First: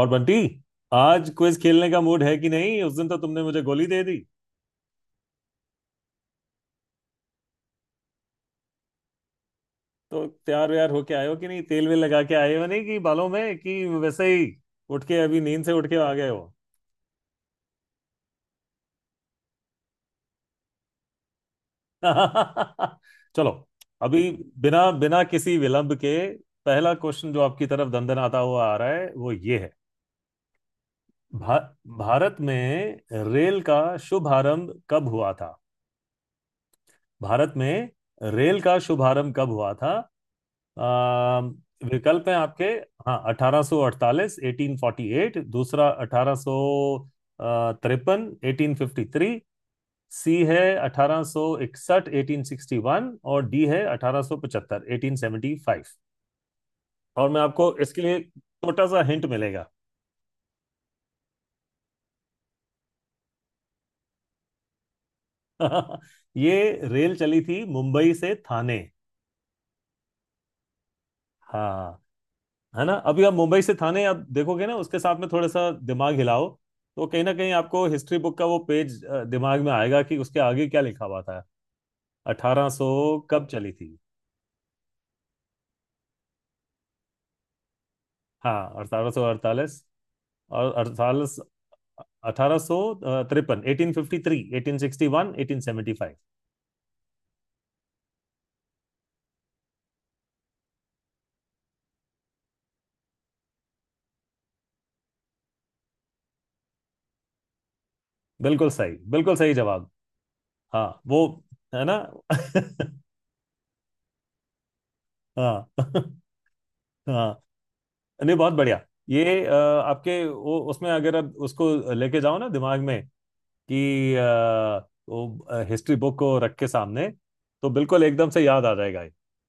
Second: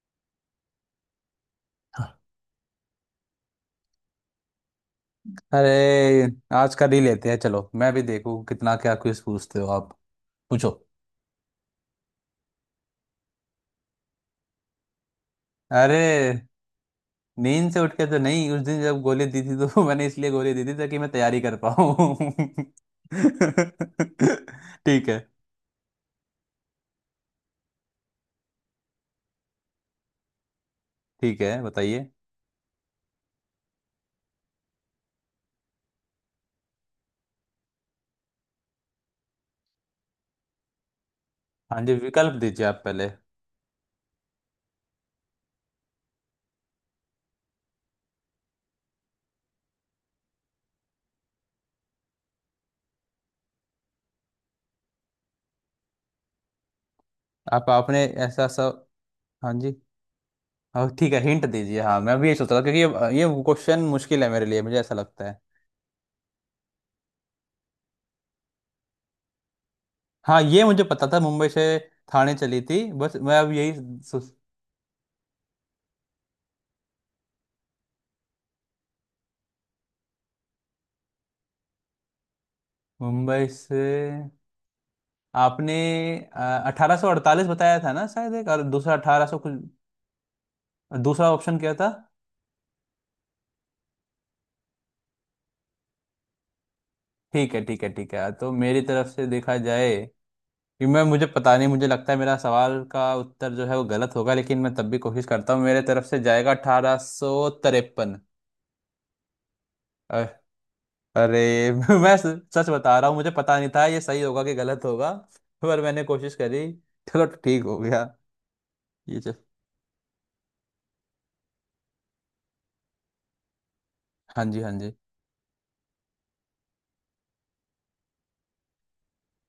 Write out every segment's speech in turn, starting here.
और बंटी आज क्विज खेलने का मूड है कि नहीं। उस दिन तो तुमने मुझे गोली दे दी। अरे, आज का नहीं लेते हैं। चलो, मैं भी देखूं कितना, क्या क्विज पूछते हो आप। तो तैयार पूछो। व्यार होके आए हो कि नहीं, तेल वेल लगा के आए हो नहीं कि बालों में कि वैसे ही उठ के अभी नींद से उठ के अरे, आ गए हो। नींद से उठ के तो नहीं। उस दिन जब गोली दी थी तो मैंने इसलिए गोली दी थी ताकि मैं तैयारी कर पाऊँ। चलो, अभी बिना ठीक है, बिना किसी विलंब के पहला क्वेश्चन जो आपकी तरफ दंदनाता हुआ आ रहा है वो ये है। ठीक भा, है, बताइए। भारत में रेल का शुभारंभ कब हुआ था। भारत में रेल का शुभारंभ कब हुआ था। आ, हाँ जी, विकल्प हैं विकल्प आपके। दीजिए आप पहले। हाँ, 1848 1848, दूसरा 1853 1853, सी है 1861 1861, और डी है 1875 1875। और मैं आप आपको इसके आपने लिए ऐसा सब। छोटा सा हिंट हाँ मिलेगा। जी। हाँ, ठीक है, हिंट दीजिए। हाँ, मैं भी ये सोच रहा था, क्योंकि ये क्वेश्चन मुश्किल है मेरे लिए, मुझे ऐसा लगता है। ये रेल चली थी मुंबई से थाने। हाँ, ये मुझे पता था, मुंबई से हाँ, थाने चली थी। है ना। बस, अभी आप मैं अब मुंबई यही से थाने आप सो- देखोगे ना, उसके साथ में थोड़ा सा दिमाग हिलाओ तो कहीं ना कहीं आपको हिस्ट्री बुक का वो पेज दिमाग में आएगा कि उसके आगे क्या लिखा हुआ था। अठारह सौ कब मुंबई चली से। थी। आपने 1848 बताया था ना शायद, एक। हाँ, और दूसरा अठारह सौ अठारह सौ कुछ। अड़तालीस और और दूसरा अड़तालीस, ऑप्शन क्या था? 1853, 1853, 1861, 1875। ठीक है, ठीक है, ठीक है, तो मेरी तरफ से देखा जाए कि मैं मुझे पता नहीं, मुझे लगता है मेरा सवाल का उत्तर जो है वो गलत होगा, लेकिन मैं तब भी कोशिश करता हूँ। मेरे तरफ से जाएगा 1853। बिल्कुल सही, बिल्कुल सही जवाब। हाँ, वो अरे, है ना। मैं सच सच बता रहा हूँ, मुझे पता नहीं था ये सही होगा कि गलत होगा। हाँ। पर मैंने कोशिश करी, चलो, हाँ, ठीक हो गया। नहीं बहुत बढ़िया। ये चल। ये आपके वो उसमें अगर आप उसको लेके जाओ ना दिमाग में कि हाँ जी, हाँ जी। वो हिस्ट्री बुक को रख के सामने, तो बिल्कुल एकदम से याद आ जाएगा ये।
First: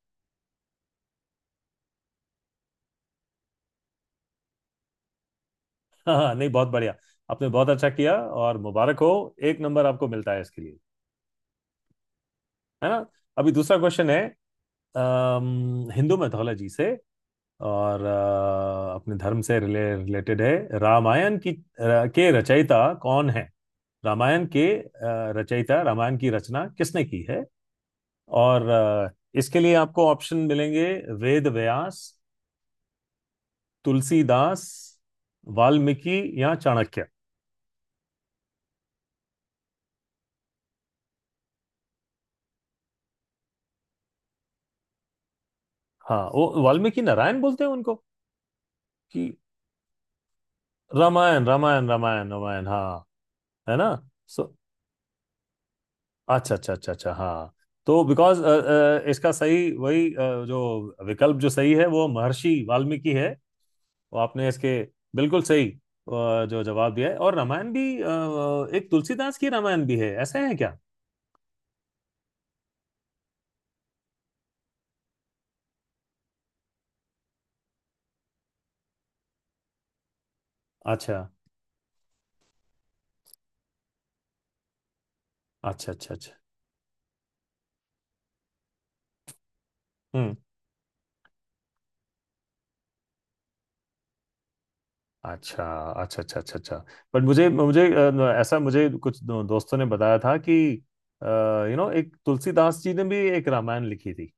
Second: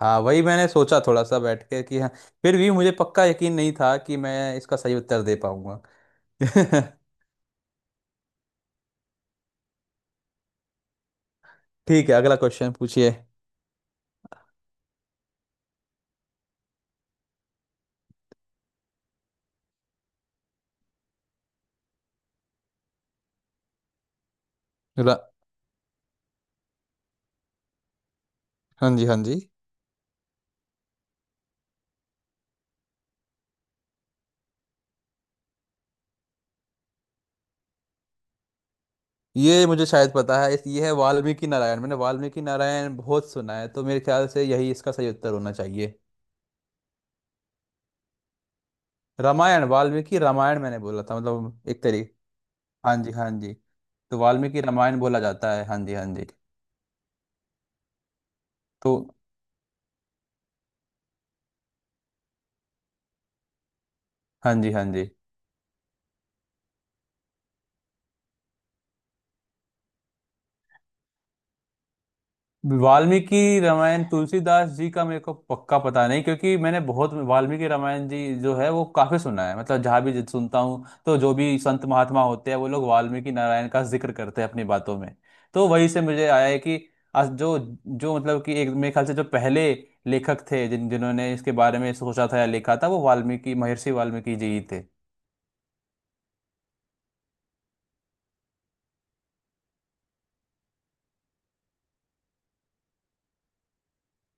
हाँ, वही मैंने सोचा, थोड़ा सा बैठ के कि हाँ। फिर भी मुझे पक्का यकीन नहीं था कि मैं इसका सही उत्तर दे पाऊंगा। हाँ, हाँ, नहीं बहुत बढ़िया, आपने बहुत अच्छा किया और मुबारक हो। एक नंबर आपको मिलता है इसके लिए। ठीक है, अगला क्वेश्चन है ना। पूछिए। अभी दूसरा क्वेश्चन है। हिंदू मैथोलॉजी से और अपने धर्म से रिलेटेड है। रामायण की के रचयिता कौन है। रामायण के रा- रचयिता, रामायण की रचना किसने की है। और हाँ जी, हाँ जी। इसके लिए आपको ऑप्शन मिलेंगे। वेद व्यास, तुलसीदास, वाल्मीकि या चाणक्य। ये मुझे शायद पता है। इस ये है वाल्मीकि नारायण। मैंने वाल्मीकि नारायण बहुत सुना है, तो मेरे ख्याल से यही इसका सही उत्तर होना चाहिए। हाँ, वो वाल्मीकि नारायण बोलते हैं उनको कि रामायण, वाल्मीकि रामायण मैंने बोला था, रामायण मतलब एक रामायण तरीके। रामायण रामायण। हाँ हाँ, जी, हाँ जी। है ना। तो सो वाल्मीकि रामायण बोला जाता है। हाँ जी, हाँ जी। अच्छा अच्छा अच्छा अच्छा, हाँ। तो बिकॉज तो इसका सही वही जो विकल्प जो सही है वो महर्षि वाल्मीकि है। वो आपने हाँ जी, इसके हाँ जी। बिल्कुल सही जो जवाब दिया है। और रामायण भी एक तुलसीदास की रामायण भी है ऐसा है क्या। वाल्मीकि रामायण तुलसीदास जी का मेरे को पक्का पता नहीं, क्योंकि मैंने बहुत वाल्मीकि रामायण जी जो है वो काफी सुना है। मतलब जहाँ भी सुनता हूँ तो अच्छा जो भी संत महात्मा होते हैं, वो लोग वाल्मीकि नारायण का जिक्र करते हैं अपनी बातों में। तो वहीं अच्छा से अच्छा मुझे अच्छा। आया है कि आज जो जो मतलब कि एक, मेरे ख्याल से जो पहले हम्म, लेखक थे, जिन्होंने इसके बारे में सोचा था या लिखा था, वो वाल्मीकि, महर्षि वाल्मीकि जी ही थे। अच्छा अच्छा अच्छा अच्छा अच्छा। बट मुझे मुझे ऐसा मुझे कुछ दोस्तों ने बताया था कि यू नो एक तुलसीदास जी ने भी एक रामायण लिखी थी।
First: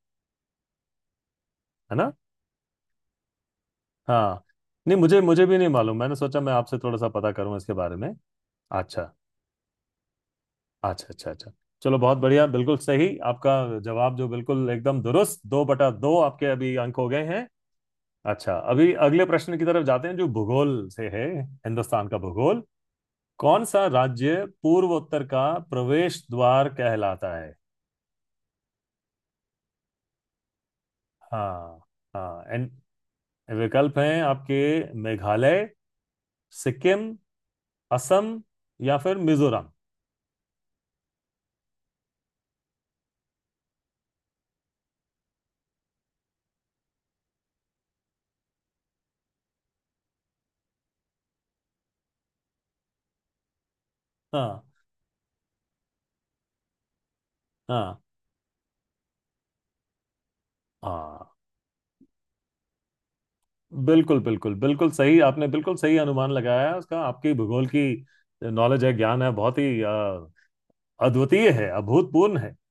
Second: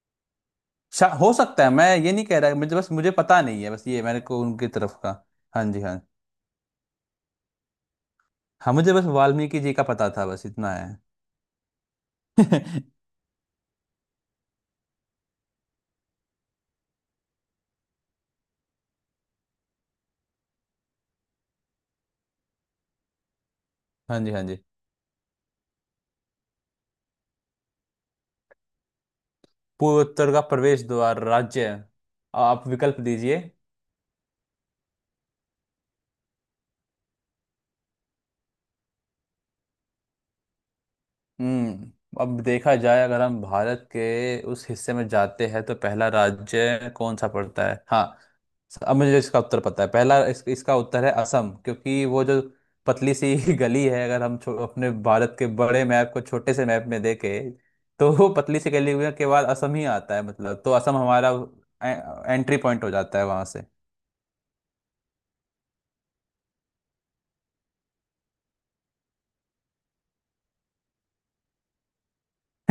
हो सकता है, मैं है ना। ये नहीं कह रहा, मुझे बस मुझे पता नहीं है, बस ये मेरे को हाँ, उनकी नहीं तरफ का। मुझे मुझे भी हाँ नहीं जी, मालूम, हाँ। मैंने सोचा मैं आपसे थोड़ा सा पता करूं इसके बारे में। हाँ, मुझे बस अच्छा वाल्मीकि जी का पता था, बस इतना है। अच्छा अच्छा अच्छा। चलो, बहुत बढ़िया, बिल्कुल सही आपका जवाब जो बिल्कुल एकदम दुरुस्त। 2/2 आपके अभी अंक हो गए हैं। अच्छा, अभी अगले प्रश्न की तरफ जाते हैं जो भूगोल से है। हिंदुस्तान का भूगोल। कौन सा हाँ जी, हाँ राज्य जी। पूर्वोत्तर का प्रवेश द्वार कहलाता है। पूर्वोत्तर का प्रवेश द्वार राज्य? हाँ, हाँ, आप एंड विकल्प दीजिए। विकल्प हैं आपके। मेघालय, सिक्किम, असम या फिर मिजोरम। हम्म। अब देखा जाए, अगर हम भारत के उस हिस्से में जाते हैं तो पहला राज्य कौन सा पड़ता है? हाँ, अब मुझे इसका उत्तर पता है। पहला इसका उत्तर है असम, क्योंकि वो जो पतली सी गली है, अगर हम हाँ, अपने भारत के बड़े मैप को छोटे से मैप में देखे, हाँ, तो वो पतली सी गली के बाद असम ही आता है, मतलब तो असम हाँ, हमारा एंट्री पॉइंट हो जाता है वहां से। बिल्कुल बिल्कुल बिल्कुल सही, आपने बिल्कुल सही अनुमान लगाया है उसका। आपकी भूगोल की नॉलेज है, ज्ञान है, बहुत ही अद्वितीय है, अभूतपूर्ण है।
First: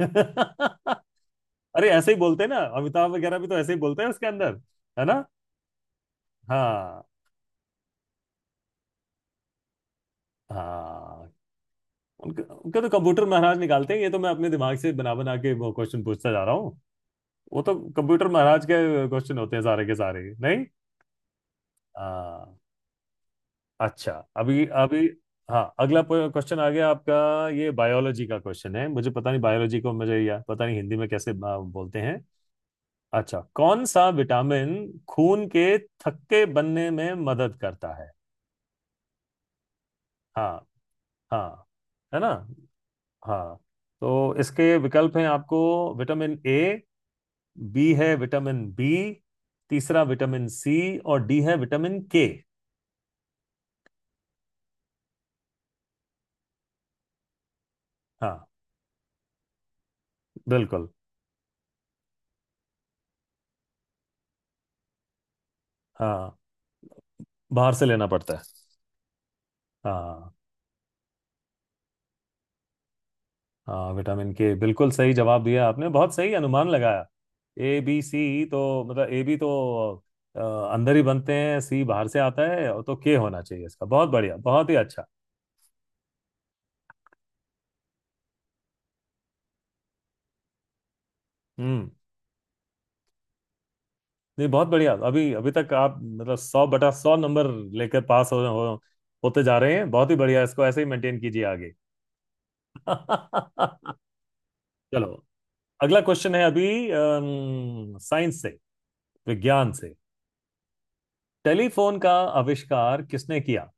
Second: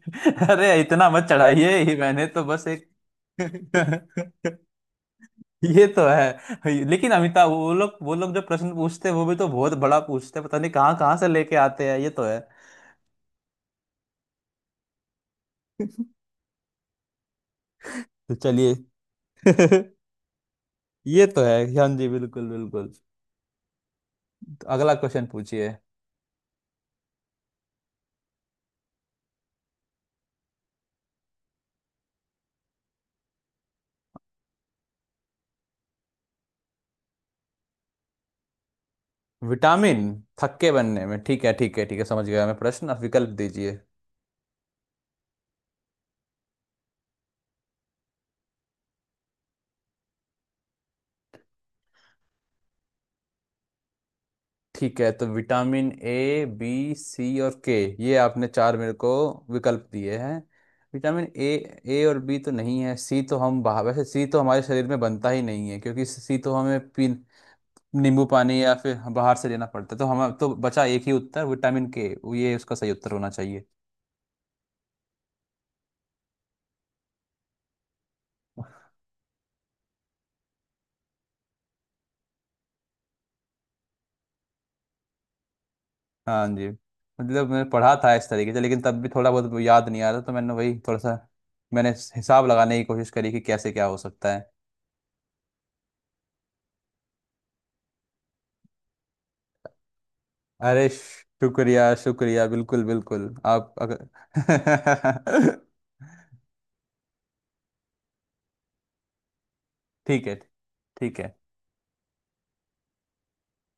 इतना मत चढ़ाइए, अरे ये ऐसे ही मैंने बोलते तो हैं ना, बस एक। अमिताभ वगैरह भी तो ऐसे ही बोलते हैं उसके अंदर। है ना। ये तो है, हाँ, लेकिन अमिताभ, वो लोग, वो लोग जो प्रश्न पूछते हैं, वो भी तो बहुत बड़ा पूछते हैं। पता नहीं कहाँ कहाँ से हाँ। लेके आते हैं, ये तो है। उनका उनका तो कंप्यूटर महाराज निकालते हैं, ये तो मैं अपने दिमाग से बना बना के वो क्वेश्चन पूछता जा रहा हूँ। वो तो कंप्यूटर तो महाराज चलिए। के क्वेश्चन होते हैं सारे के सारे। नहीं। ये तो है। हाँ जी, बिल्कुल हाँ। बिल्कुल। अच्छा, अभी तो अगला अभी। क्वेश्चन हाँ, पूछिए। अगला क्वेश्चन आ गया आपका। ये बायोलॉजी का क्वेश्चन है। मुझे पता नहीं बायोलॉजी को मुझे या पता नहीं हिंदी में कैसे बोलते हैं। अच्छा, कौन सा विटामिन खून के थक्के बनने में मदद करता है। विटामिन? हाँ। थक्के बनने में, ठीक है, हाँ, ठीक है, ठीक है, है समझ ना। गया मैं प्रश्न। आप विकल्प हाँ, दीजिए। तो इसके विकल्प हैं आपको। विटामिन ए, बी है विटामिन बी, तीसरा विटामिन सी, और डी है विटामिन के। ठीक है, तो विटामिन ए, बी, सी और के। ये हाँ, आपने चार मेरे को विकल्प दिए हैं। बिल्कुल। Vitamin A. ए और बी तो नहीं है। सी तो हम बाहर, वैसे सी तो हमारे शरीर में बनता ही नहीं है, क्योंकि हाँ, सी तो हमें पी बाहर से लेना नींबू पड़ता है। पानी या फिर बाहर से लेना पड़ता है। तो हम, हाँ, तो बचा एक ही उत्तर, विटामिन के। ये उसका सही उत्तर होना चाहिए। हाँ, विटामिन के, बिल्कुल सही जवाब दिया आपने, बहुत सही अनुमान लगाया। ए बी सी तो, मतलब ए बी तो अ, अंदर ही बनते हैं, सी बाहर से आता है, और तो के होना चाहिए इसका। बहुत बढ़िया, बहुत ही अच्छा। हाँ जी। मतलब मैंने पढ़ा था इस तरीके से, लेकिन तब भी थोड़ा बहुत याद नहीं आ रहा, तो मैंने वही थोड़ा सा हम्म, मैंने हिसाब लगाने की कोशिश करी कि कैसे क्या हो सकता नहीं है। बहुत बढ़िया। अभी अभी तक आप मतलब 100/100 नंबर लेकर पास हो होते जा रहे हैं, बहुत ही बढ़िया, इसको ऐसे ही अरे, मेंटेन कीजिए। शुक्रिया, शुक्रिया, बिल्कुल बिल्कुल, आप आगे। चलो, अगर। अगला क्वेश्चन है अभी, साइंस से, विज्ञान से। ठीक है, ठीक है। टेलीफोन का आविष्कार किसने किया।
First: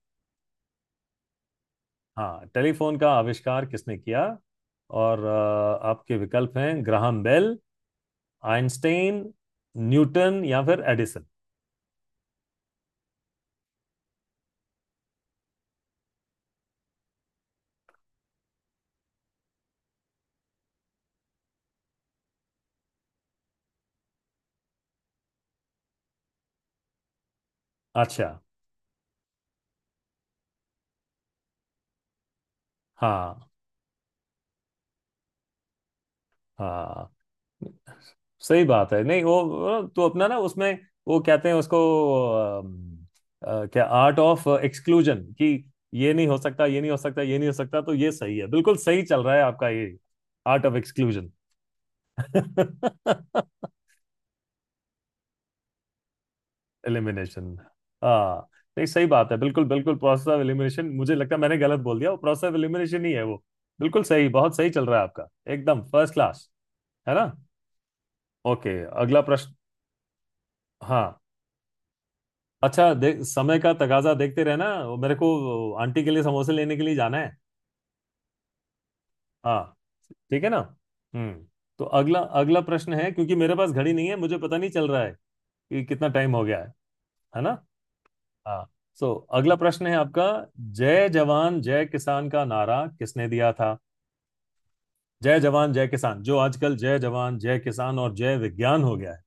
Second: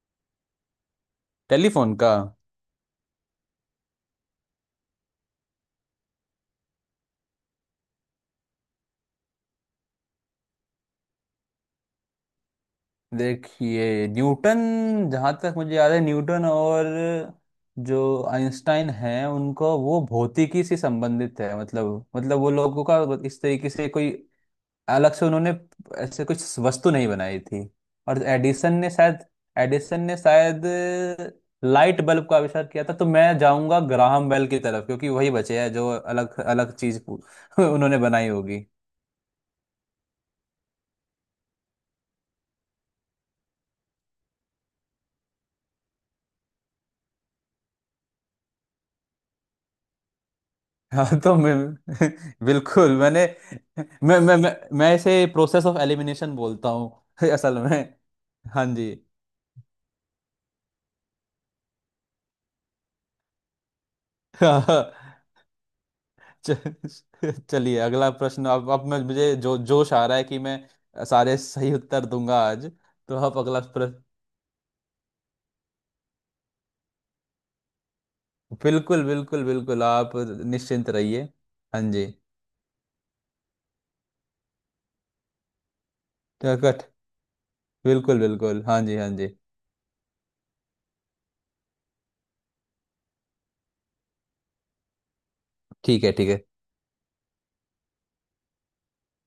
टेलीफोन का? हाँ, टेलीफोन का आविष्कार किसने किया। और आपके विकल्प हैं ग्राहम बेल, आइंस्टाइन, न्यूटन या फिर एडिसन। देखिए, न्यूटन, जहाँ तक मुझे याद है, न्यूटन और जो आइंस्टाइन हैं उनको, वो भौतिकी से संबंधित है। मतलब वो लोगों का इस तरीके से कोई अलग से उन्होंने ऐसे कुछ वस्तु नहीं बनाई थी। और अच्छा। एडिसन ने शायद लाइट बल्ब का आविष्कार किया था। तो मैं हाँ, जाऊंगा ग्राहम बेल की तरफ, क्योंकि वही बचे हैं जो अलग अलग चीज हाँ, उन्होंने बनाई होगी। सही बात है। नहीं, वो तो अपना ना, उसमें वो कहते हैं उसको अम, क्या, आर्ट ऑफ एक्सक्लूजन, कि ये नहीं हो सकता, ये नहीं हो सकता, ये नहीं हो सकता, तो ये सही है। बिल्कुल सही चल रहा है आपका। ये आर्ट ऑफ हाँ, एक्सक्लूजन, तो मैं बिल्कुल। मैंने मैं इसे प्रोसेस ऑफ एलिमिनेशन बोलता हूँ एलिमिनेशन। असल में। हाँ। हाँ नहीं, जी। सही बात है, बिल्कुल बिल्कुल प्रोसेस ऑफ एलिमिनेशन। मुझे लगता है मैंने गलत बोल दिया, वो प्रोसेस ऑफ एलिमिनेशन ही है वो। बिल्कुल सही, बहुत सही चल रहा है आपका, एकदम फर्स्ट क्लास। च- है ना। चलिए अगला प्रश्न अब ओके, अब मैं अगला मुझे प्रश्न। जो जोश आ रहा है कि मैं हाँ, सारे सही उत्तर दूंगा आज। अच्छा, तो देख आप समय अगला का प्रश्न। तकाजा देखते रहना, वो मेरे को आंटी के लिए समोसे लेने के लिए जाना है। बिल्कुल बिल्कुल हाँ। बिल्कुल, आप ठीक है ना। निश्चिंत रहिए। हम्म, हाँ तो जी। अगला अगला प्रश्न है, क्योंकि मेरे पास घड़ी नहीं है, मुझे पता नहीं चल रहा है कि कितना टाइम हो तो गया है। कट। है ना। बिल्कुल बिल्कुल, हाँ, हाँ जी, हाँ सो जी। अगला प्रश्न है आपका। जय जवान जय किसान का नारा किसने दिया था। जय जवान जय ठीक है, किसान, ठीक जो है, आजकल जय जवान जय किसान और जय विज्ञान हो गया है।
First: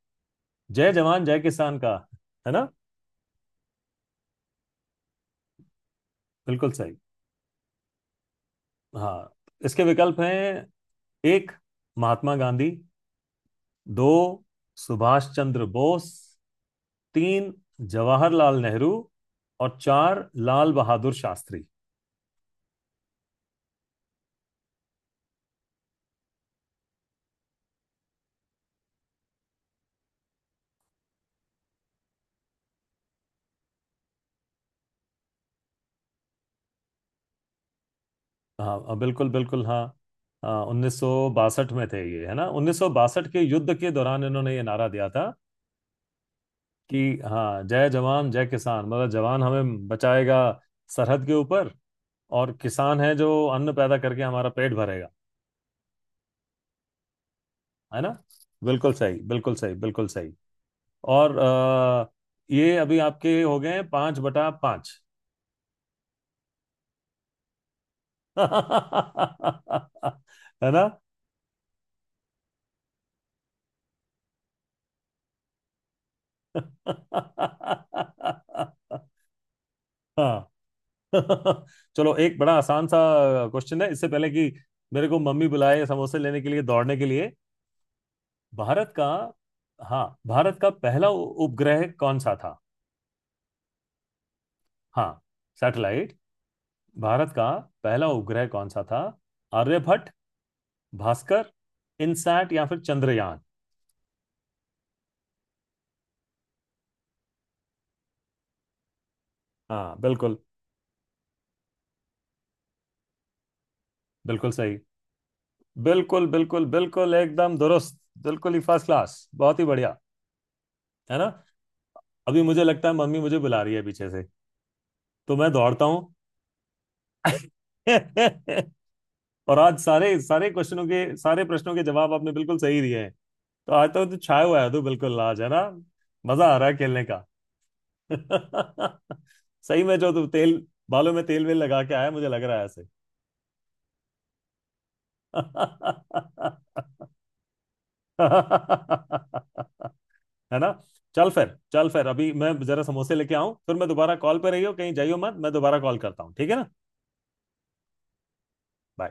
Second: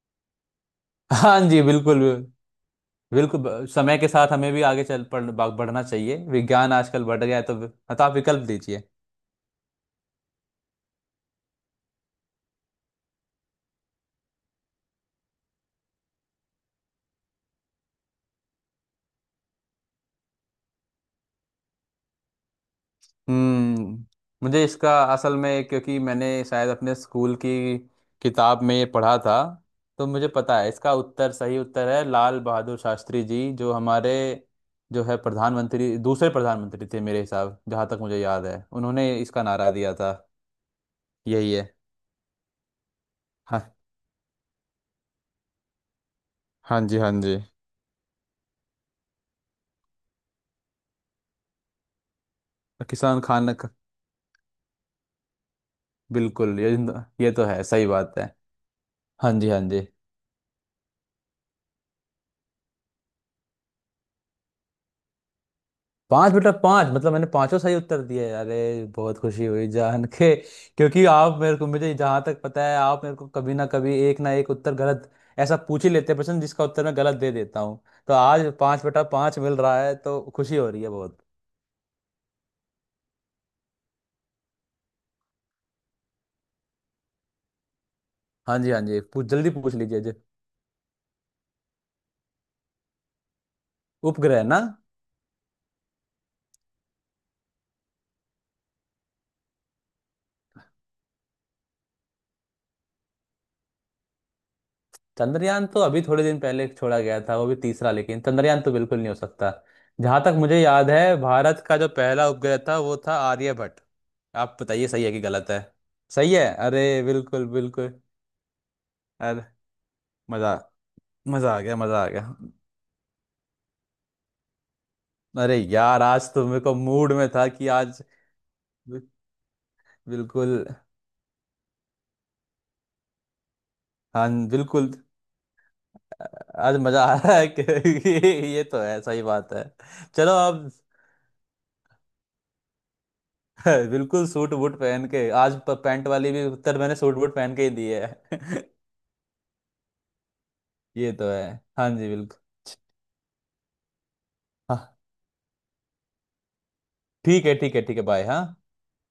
जय जवान जय हाँ जी, किसान का। बिल्कुल है ना। बिल्कुल। समय के साथ हमें भी आगे बढ़ना चाहिए, बिल्कुल विज्ञान सही। आजकल बढ़ गया है, तो, आप विकल्प दीजिए। हाँ, इसके विकल्प हैं, एक, महात्मा गांधी, दो, सुभाष चंद्र बोस, तीन, जवाहरलाल नेहरू, और चार, लाल बहादुर शास्त्री। हम्म। मुझे इसका, असल में क्योंकि मैंने शायद अपने स्कूल की किताब में ये पढ़ा था, तो मुझे पता है इसका उत्तर, सही उत्तर है लाल बहादुर शास्त्री जी, जो हमारे, जो है, प्रधानमंत्री, दूसरे प्रधानमंत्री थे मेरे हिसाब, जहाँ तक मुझे याद है हाँ, हाँ, उन्होंने बिल्कुल इसका बिल्कुल, नारा दिया था। हाँ, उन्नीस सौ यही है। बासठ में थे ये, है ना, 1962 के युद्ध हाँ, के दौरान इन्होंने ये नारा दिया था हाँ कि जी, हाँ जी। हाँ, जय जवान जय किसान, मतलब जवान हमें बचाएगा सरहद के ऊपर, और किसान है किसान जो अन्न पैदा करके हमारा पेट भरेगा। बिल्कुल ये तो है, सही है ना। बात है। बिल्कुल सही, हाँ जी, बिल्कुल हाँ सही, जी। बिल्कुल सही। और ये अभी आपके हो गए हैं 5/5। पांच बेटा पांच, मतलब मैंने पांचों सही उत्तर दिए, अरे है बहुत खुशी हुई जान के, ना। क्योंकि आप मेरे को, मुझे जहां तक पता है, आप मेरे को कभी ना कभी एक ना एक उत्तर गलत, ऐसा पूछ ही लेते हैं प्रश्न जिसका उत्तर मैं गलत दे देता हूँ। तो आज पांच बेटा पांच मिल रहा है, तो हाँ। खुशी हो रही है बहुत। चलो, एक बड़ा आसान सा क्वेश्चन है, इससे पहले कि मेरे को मम्मी बुलाए समोसे लेने के लिए दौड़ने के लिए। हाँ जी, हाँ भारत जी। का, पूछ जल्दी पूछ लीजिए हाँ जी। भारत का पहला उपग्रह कौन सा था। उपग्रह ना। हाँ, सैटेलाइट, भारत का पहला उपग्रह कौन सा था। आर्यभट्ट, भास्कर, इनसैट या फिर चंद्रयान। चंद्रयान तो अभी थोड़े दिन पहले छोड़ा गया था, वो भी तीसरा, लेकिन चंद्रयान तो बिल्कुल नहीं हो सकता। हाँ, जहां तक बिल्कुल, मुझे याद है, भारत का जो पहला उपग्रह था वो था आर्यभट्ट। बिल्कुल आप सही। बताइए सही है कि गलत है। बिल्कुल सही है? बिल्कुल अरे बिल्कुल बिल्कुल एकदम दुरुस्त। बिल्कुल। बिल्कुल ही फर्स्ट क्लास, अरे बहुत ही बढ़िया। मजा है ना, मजा आ गया, मजा आ गया। अभी मुझे लगता है मम्मी मुझे बुला रही है पीछे से, तो मैं अरे दौड़ता यार, हूँ। आज तो मेरे को मूड में था कि आज बि- और आज सारे सारे बिल्कुल। क्वेश्चनों के, सारे प्रश्नों के जवाब आपने बिल्कुल सही दिए हैं। तो आज तो तू छाया हाँ, हुआ है, तो बिल्कुल, बिल्कुल आज, है ना, मजा आ रहा है आज मजा खेलने आ का। रहा है कि। ये तो है, सही बात है, सही में जो तू चलो तेल अब। बालों में तेल वेल लगा के आया मुझे लग रहा है ऐसे। है, बिल्कुल सूट बूट पहन के आज पैंट वाली भी उत्तर मैंने सूट बूट पहन के ही दी है। है ना। ये तो चल है। फिर, चल हाँ फिर, जी, अभी बिल्कुल। मैं जरा समोसे लेके आऊं, फिर मैं दोबारा कॉल पे, रहियो कहीं हाँ, जाइयो मत, मैं दोबारा कॉल करता हूँ, ठीक है ना। ठीक है, ठीक है, ठीक है, बाय। हाँ। Bye.